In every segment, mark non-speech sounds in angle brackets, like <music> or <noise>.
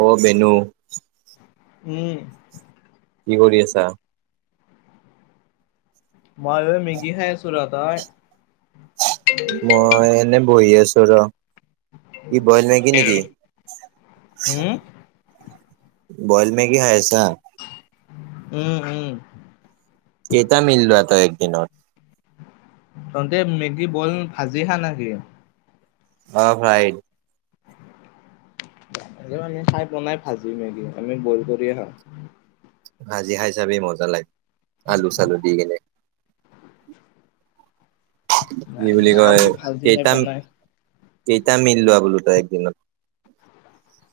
অ বেনু। উম। কি কৰি আছা? মই মেগি খাই আছোঁ ৰহ তই? মই এনেই বহি আছো ৰহ কি বইল মেগি নেকি? উম, বইল মেগি খাই আছা। উম উম। কেইটা মিললোৱা তই একদিনত? তহতে মেগী বইল ভাজি হা নেকি? অ ফ্ৰাই। আজিলৈকে খাই পোৱা নাই ভাজি মেগি আমি বইল কৰিয়ে খাওঁ। ভাজি খাই চাবি মজা লাগে আলু চালু দি কিনে। <unintelligible> নাই নাই কয় আমি ভাজিহে কেইটা বনাই। কেইটা মিললোৱা বোলো তই একদিনত?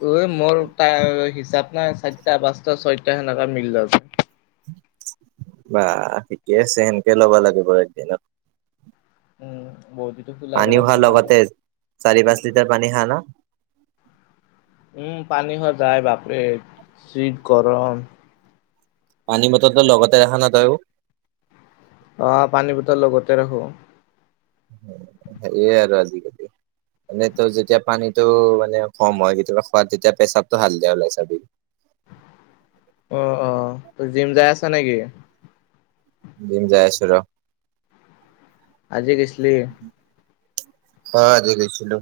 ঐ মোৰ তাৰ হিচাপ নাই চাৰিটা পাঁচটা ছয়টা সেনেকা মিল বা ঠিকে আছে সেনকে ল'ব লাগে বাৰু একদিনত। বহুত দিন পানী হোৱাৰ লগতে চাৰি পাঁচ লিটাৰ পানী খা না? উম পানী সদায় বাপৰে জি গৰম। পানী বটল তো লগতে ৰখা না তয়ো? অ পানী বটল লগতে ৰাখো। সেয়ে আৰু আজিকালি। মানে তই যেতিয়া পানীটো মানে কম হয় কেতিয়াবা খোৱাত তেতিয়া পেচাবটো হালধিয়া ওলাই চাবি। অ অ তই জিম যাই আছা নেকি? জিম যাই আছো ৰহ আজি গৈছিলি? অ, আজি গৈছিলো।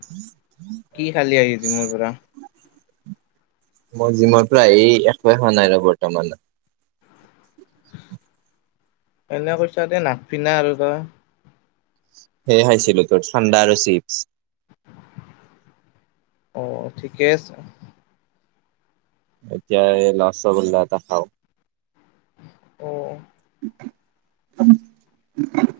<unintelligible> কি খালি আহি জীমৰ পৰা? মোৰ জীমৰ পৰা এই একোয়েই খোৱা নাই বৰ্তমানত। এনে কৈছ দে নাক পিন্ধা আৰু তই। সেয়ে খাইছিলোঁ, তোৰ ঠাণ্ডা আৰু চিপছ অ, ঠিকে আছে। এতিয়া এই ৰ'চ গোল্লা এটা খাওঁ। অ'। <inaudible>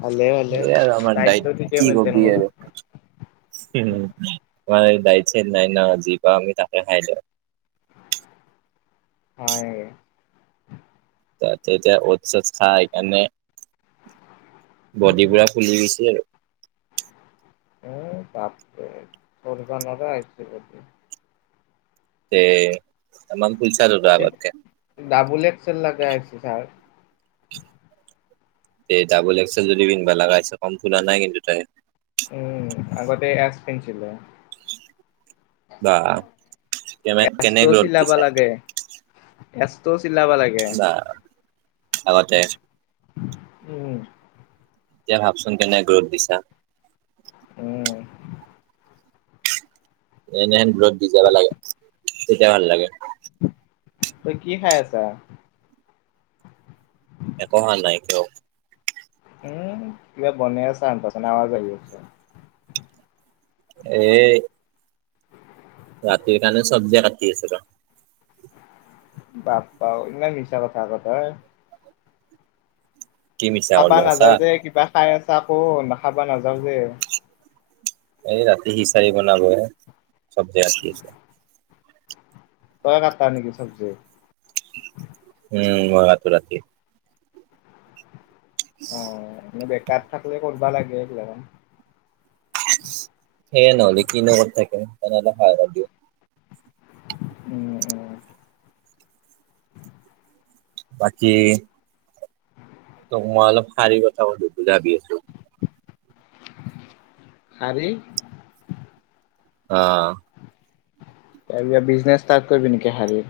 ভালে ভালে সেয়াই আৰু আমাৰ দায়িত্ব দাইট ঠিকে কি মেইনটেইন কবি কৰা আৰু। উম, আমাৰ দাইট, চাইট নাই ন, যি পাওঁ আমি তাকে খাই দওঁ। হয়। তাতে এতিয়া অটচ-চটচ খাই সেইকাৰণে বডী পুৰা ফুলি গৈছে আৰু। <unintelligible> তে-তামাম ফুলচা তো তই আগত কে। ডাবুল এক্সেল লাগা আছে ছাৰ। তে, ডাবুল এক্সেল যদি পিন্ধবা লাগা হৈছে, কম ফুলা নাই, কিন্তু তই। উম, আগতে এক্স পিন্ধছিলা। বা কেনে কেনে <unintelligible> গ্ৰ'থ চিলাবা দিছা লাগে। এচটোও চিলাবা লাগে। বা, আগতে উম। এতিয়া ভাবচোন কেনে গ্ৰ'থ দিছা। উম। এনেহেন ব্লড দি যাবা লাগে, তেতিয়া ভাল লাগে। তই কি খাই আছা? একো খোৱা নাই, কিয়? উম, কিবা বনেই আছা <unintelligible> আৱাজ আহি আছে। এই ৰাতি কাৰনে চব্জি কাটি আছোঁ, ৰহ। বাপ্পা ঐ ইমান মিছা কথা ক তই। কি মিছা খাবা কলো সঁচা নাযাওঁ দে কিবা খাই আছা, কোন খাবা নাযাওঁ দে। এই ৰাতি খিচাৰি বনালোঁ এ চবজি কাটি আছোঁ। তই কাটা নেকি চবজি। উম, মই কাটো ৰাতি। মানে বেকাৰ থাকিলে কৰিবা লাগে এইবিলাকখন। সেয়ে ন'হলি কিনো কৰি থাকিম <unintelligible> উম, উম। বাকী? তোক মই অলপ শাৰী কথা সুধোঁ বুজাবি। শাৰী অ'। তাৰপিছ বিজনেছ ষ্টাৰ্ট কৰিবি, নেকি শাৰী?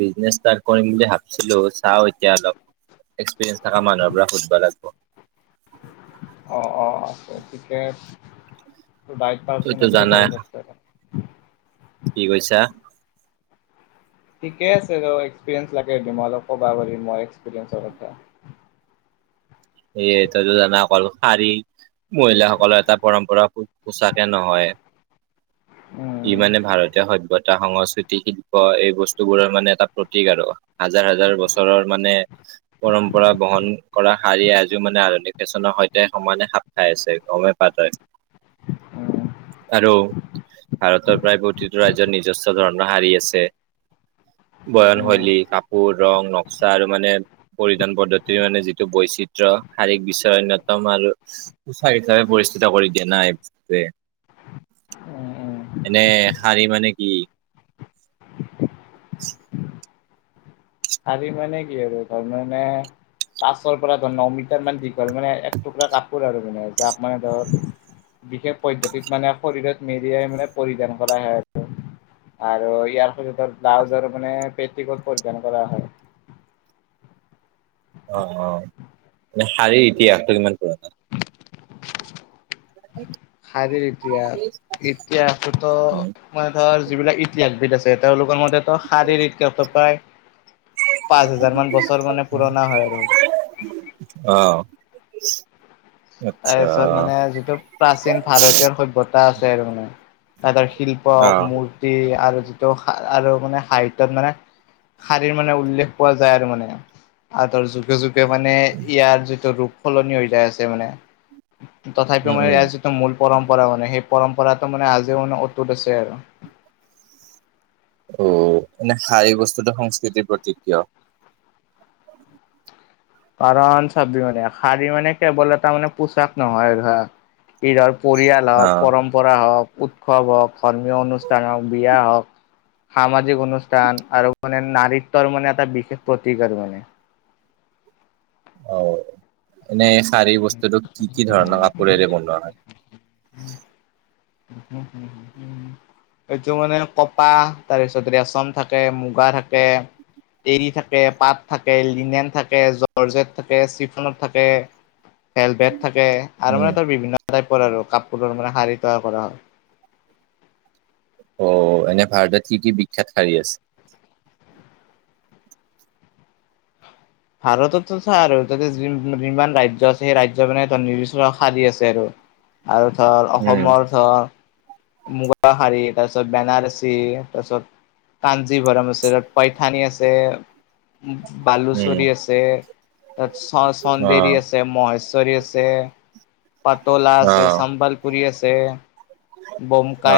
বিজনেছ ষ্টাৰ্ট কৰিম বুলি ভাবিছিলোঁ চাওঁ, এতিয়া অলপ এক্সপিৰিয়েঞ্চ থকা মানুহৰ পৰা সুধবা লাগব। অ', অ', আছে তইতো জানাই <unintelligible> কি কৈছা? ঠিকে আছে ৰ, এক্সপিৰিয়েঞ্চ লাগেমল ক'বা পাৰি মই এক্সপিৰিয়েঞ্চৰ এটা সেয়ে তইটো জানা অকল শাৰী মহিলাসকলৰ এটা পৰম্পৰা পো পোছাকে নহয়! ই উম মানে ভাৰতীয় সভ্যত এটা সংস্কৃতি শিল্প এই বস্তুবোৰৰ মানে এটা প্ৰতীক আৰু হাজাৰ, হাজাৰ বছৰৰ মানে পৰম্পৰা বহন কৰা শাৰীয়ে আজিও মানে আধুনিক ফেশ্বনৰ সৈতে সমানে খাপ খাই আছে! গমে পা তই উম উম আৰু ভাৰতৰ প্ৰায় প্ৰতিটো ৰাজ্যৰ নিজস্ব ধৰণৰ শাৰী আছে বয়নশৈলী উম কাপোৰ ৰং নক্সা আৰু মানে পৰিধান পদ্ধতিৰ মানে যিটো টো বৈচিত্ৰয় শাৰীৰিক বিশ্বৰ অন্যতম আৰু উৎচাহচাপে পৰিস্থিতা কৰি দিয়া নাই এইটোৱে উম এনে শাৰী মানে কি <inaudible> আজি মানে কি আৰু তাৰ মানে তাছৰ পৰা ধৰ ন মিটাৰ মান দীঘল মানে এক টুকুৰা কাপোৰ আৰু মানে যাক মানে ধৰ বিশেষ পদ্ধতিত মানে শৰীৰত মেৰিয়াই মানে পৰিধান কৰা হয়ে আৰু আৰু ইয়াৰ সতে ব্লাউজৰ মানে পেটিকোট পৰিধান কৰা হয় অ অ মানে শাৰীৰ ইতিহাসটো কিমান পুৰণা এই শাৰীৰ ইতিহাস ইতিহাসটোতো মানে ধৰ যিবিলাক ইতিহাসবিদ আছে তেওঁলোকৰ মতেতো শাৰীৰিক প্ৰায় পাঁচ হাজাৰ মান বছৰ মানে পুৰণা হয় আৰু অঁ তাৰপিছত মানে যিটো প্ৰাচীন ভাৰতীয়ৰ সয়ভ্যতা আছে আৰু মানে তৰ শিল্প অ মূ আৰু যিটো আৰু মানে সাহিত্যত মানে শাৰীৰ মানে উল্লেখ পোৱা যায় আৰু মানে আঁতৰ যুগ গজুকে মানে ইয়াৰ যিটো ৰূপ সলনি হৈ যায় আছে মানে তথাপিও উম মানে উম ইয়াৰ যিটো মূল পৰম্পৰা মানে সেই পৰম্পৰাটো মানে আজিও মানে অতুত আছে আৰু অ এনে সাইী বস্তুটো সংস্কৃতিৰ প্ৰতিক কিয় কাৰণ চাবি মানে শাৰী মানে কেৱল এটাাৰ মানে পোচাক নহয় ধৰা এইঈ ধৰ পৰিয়াল অ হওক পৰম্প পৰা হওক উৎসৱ হওক ধৰ্মীয় অনুষ্ঠান হওক বিয়া হওক সামাজিক অনুষ্ঠান আৰু মানে নাৰিত্যৰ মানে এটা বিশেষ প্ৰতীকাৰ আৰু মানে অ এনেই শাৰী বস্তুটো কি কি ধৰণৰ কাপোৰেৰে বনোৱা হয় উ হুম হুম হু হু এইটো মানে কপাহ তাৰপিছত ৰেচম থাকে মুগা থাকে এৰি থাকে পাত থাকে লিনেন থাকে জৰ্জত থাকে চিফনত থাকে হেলমেট থাকে আৰু উম মানে তাৰ বিভিন্ন টাইপৰ আৰু কাপোৰৰ মানে শাৰী তৈয়াৰ কৰা হয় অ এনে ভাৰতত কি কি বিখ্যাত শাৰী আছে ভাৰততো চা আৰু তাতে যি যিমান ৰাজ্য আছে সেই ৰাজ্য মানে ত নিৰ্বচ স দি আছে আৰু <unintelligible> আৰু ধৰ উম অসমৰ ধৰ মুগাহাৰী তাৰপিছত বেনাৰসী তাৰপছত কাানজি ভৰম আছে পইথানী আছে উম বালুচৰি আছে তাৰছ চ অ চন্দেৰী আছে আছে মহেশ্বৰী আছে পাটলা অ আছে চ্বলপুুৰী আছে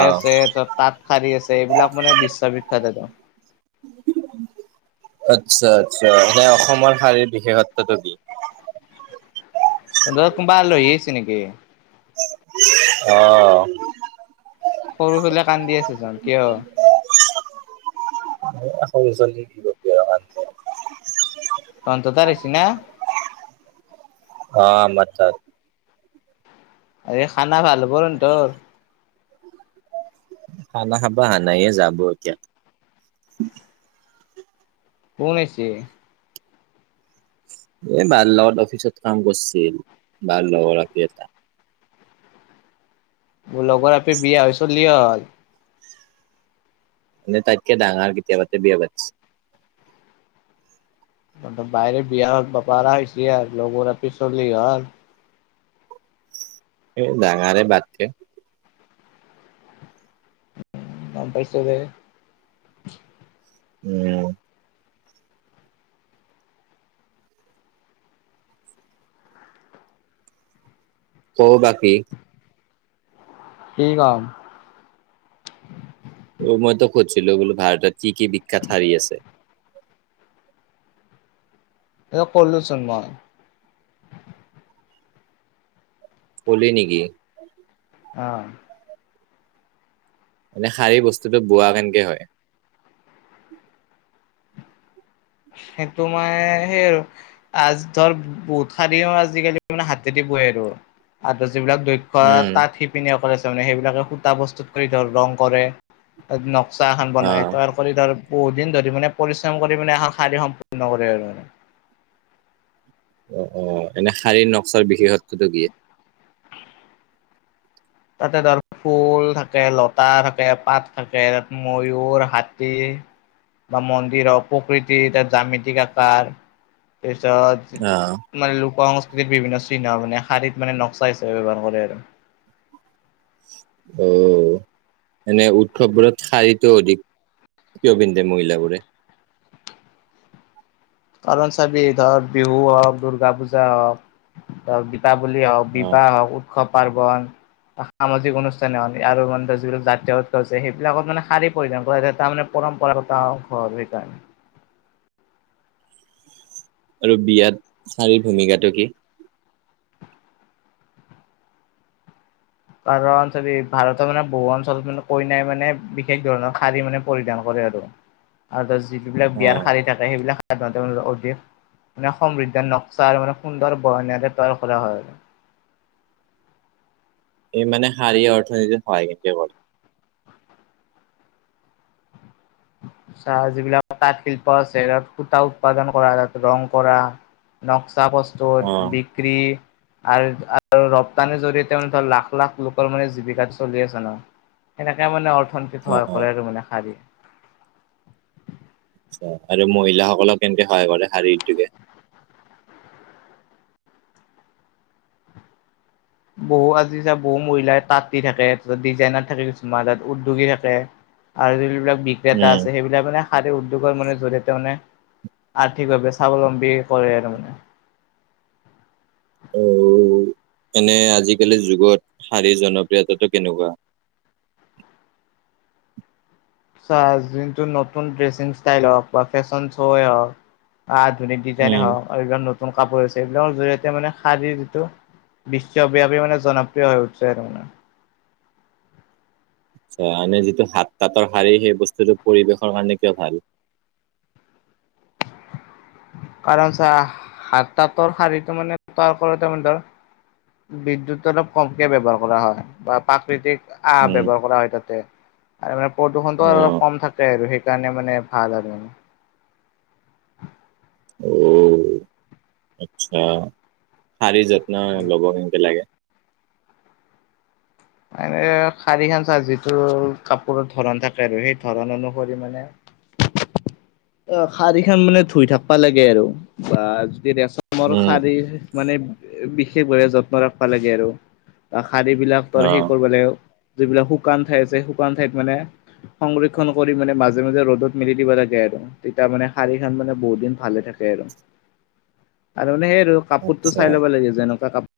অ আছে ত তাঁতশাৰী আছে এইবিলাক মানে বিশ্ব বিখ্যাত আচ্ছা আচ্ছা সে অসমৰ শাৰীৰ বিশেষত্বটো কি <unintelligible> অঁ সৰু ফালে কান্দি আছে চোন কিয় এশ বিছ নি দিব পঞ্চ তাৰিখছ না অ ম আ খানা ভাল বোন তোৰ হানা হবা হ নাইে যাব এতিয়া <unintelligible> কোনছে <unintelligible> এ বাৰ্লত অফিচত কাম কৰিছিল বাৰ্লৰি এটা <unintelligible> মোৰ লগৰ আপি বিয়া হৈছলি হ'ল <unintelligible> ন তাতকে ডাঙৰ কতিয়া ব -ব -আগজ <unintelligible> বাহিৰে বিয়া হক বাপাৰ হৈছে আৰু লগৰ ৰাপি চলি হ'ল <unintelligible> এই ডাঙাৰ বাত থ <unintelligible> নাম পাৰছতে <unintelligible> উম ক বাকী কি কাম অ মইতো খুজছিলো বোলো ভাৰতত কি কি বিখ্যাত হাৰী আছে এ ক'লোচোন মই <unintelligible> কলি নেকি অ মানে শাৰী বস্তুতটো বোৱা কেনকে হয় <unintelligible> সেইটো মই সেই আৰু আ ধৰ বহুত শাৰিও আজিকালি মে হাতেদি বৈ আৰু আৰু যিবিলাক দক্ষ উম <unintelligible> তাঁত শিপিনীয়ে কৰেছে মানে সেইবিলাকে সুতা বস্তুত কৰি ধৰ ৰং কৰে নক্সা এখনান অ বনাই তয়াৰ কৰি ধৰ বহুত দিন ধৰি মানে পৰিশ্ৰম কৰি মানে খালী সম্পূৰ্ণ কৰে আৰু মানে অ -অ -এনে শাৰীৰ নক্সাৰ বিশেষত্বটো কিিয়ে তাতে ধৰ ফুল থাকে লতা থাকে পাত থাকে তাত ময়ুৰ হাতী বা মন্দিৰৰ প্ৰকৃতি ত জামিতি আকাৰ তাৰপিছত অ মানে লোকস সংস্কৃতিৰ বিভিন্ন চিহ্ন মানে শাৰী মানে ন্সা হিচাপে ব্যৱহাৰ কৰে আৰু অ এনে উৎসৱবোৰত শাৰীতটো অধিক কিয় পিন্ধে মহিলাবোৰে কাৰণ চাবি ধৰ বিহু হওক দুূৰ্গা পূজা হওক ধৰক দীপাৱলী হওক অ বিবাহ হওক উৎসৱ পাৰ্বন সামাজিক অনুষ্ঠানোন আৰু মানে যিবিলাক জাতীয় উতছে সেইবিলাকত মানে শাৰী পৰিধান কৰা তাৰ মানে পৰম্পৰাগত ঘৰ সেইকাৰণে আৰু বিয়াত চাৰিৰ ভূমিকাটো কি কাৰণ ভাৰতৰ মানে বহু অঞ্চলত মানে কইনাই মানে বিশেষ ধৰণৰ শাৰী মানে পৰিধান কৰে আৰু উ আৰু যিিবিলাক বিয়াৰ শাৰী থাকে সেইবিলাক সাধ অধিক <unintelligible> মানে সমৃদ্ধ নক্সা মানে সুন্দৰ বয়নতে তৈয়াৰ কৰা হয় আৰু <unintelligible> এই মে শাৰী অৰ্থনীতি হয় কিন্তু চাহ যিবিলাক তাঁত শিল্প আছে সূতা উৎপাদন কৰা ত ৰং কৰা নক্সা পস্ত অ বিিক্ৰী আৰু -আৰু- ৰপ্তানিৰ জৰিয়তে ধৰ লাখ -লাখ- লোকৰ মানে জীৱিকাটো চলি আছে ন সেনেকে মানে অৰ্থনীতিত অ স অ কৰে আৰু মানে শাৰী আচ্ছা আৰু মহিলাসকলক কেনেকে সহায় কৰে শাৰীটোকে বহু আজি চা বহু মহিলাই তাঁতি থাকে তাৰপছত ডিজাইনাৰ থাকে কিছুমান তাত উদ্যোগী থাকে আৰু যিবিলাক বিক্ৰেতা উম আছে সেইবিলাক িল মানে শাৰীৰ উদ্যোগৰ মানে জৰিয়তে ত মানে আৰ্থিকভাৱে স্বাৱলম্বী কৰে আৰু মানে অ', নে আজিকালি যুগত শাৰীৰ জনপ্ৰিয়তাাতটো কেনেকুৱা? চাৰ যোনটো নতুন ড্ৰেছিং ষ্টাইল হওক বা ফেশ্বন শ্ব'য়ে হওক আধুনিক ডিজাইনে উম হওক আৰু এইবিলাক নতুন কাপোৰছে এইবিলাকৰ জৰিয়তে মানে শাৰ়ীৰ যিটো বিশ্বব্যাপী মানে জনপ্ৰিয় হৈ উঠছে আৰু মানে মানে যিটো হাত তাতীৰ শাৰী সেই বস্তুটো পৰিৱেশৰ কাৰণে কিয় ভাল? কাৰণ চা তাতৰ শাৰীটো মানে তাৰ ফলতে তাৰ বিদ্যুত অলপ, কমকে ব্যৱহাৰ কৰা হয়। বা প্ৰাকৃতিক আহ উম ব্যৱহাৰ কৰা হয় তাতে। আৰু মানে প্ৰদূষণটো অ অলপ কম থাকে আৰু সেইকাৰণে মানে ভাল আৰু। অ', আচ্ছা, শাৰী যত্ন ল'ব কেনেকে লাগে মানে, শাৰীখন চাহ যিটো কাপোৰৰ ধৰণ থাকে আৰু সেই ধৰণ অনুসৰি মানে অ', শাৰী খান মানে ধুই থাকিবা লাগে আৰু বা যদি ৰেচমৰ উম শাৰী মানে বিশেষভাৱে যত্ন ৰাখবা লাগে আৰু শাৰী বিলাক ত অ সেই কৰিব লাগে। যিবিলাক শুকান ঠাই আছে শুকান ঠাইত মানে সংৰক্ষণ কৰি মানে, মাজে মাজে ৰ'দত মেলি দিব লাগে আৰু। তেতিতয়া মানে, শাৰী খখন মানে বহুত দিন ভালে থাকে আৰু আৰু মানে সেই আৰু কাপোৰতটো আচ্ছা চাই ল'ব লাগে, যেনেকুৱা ক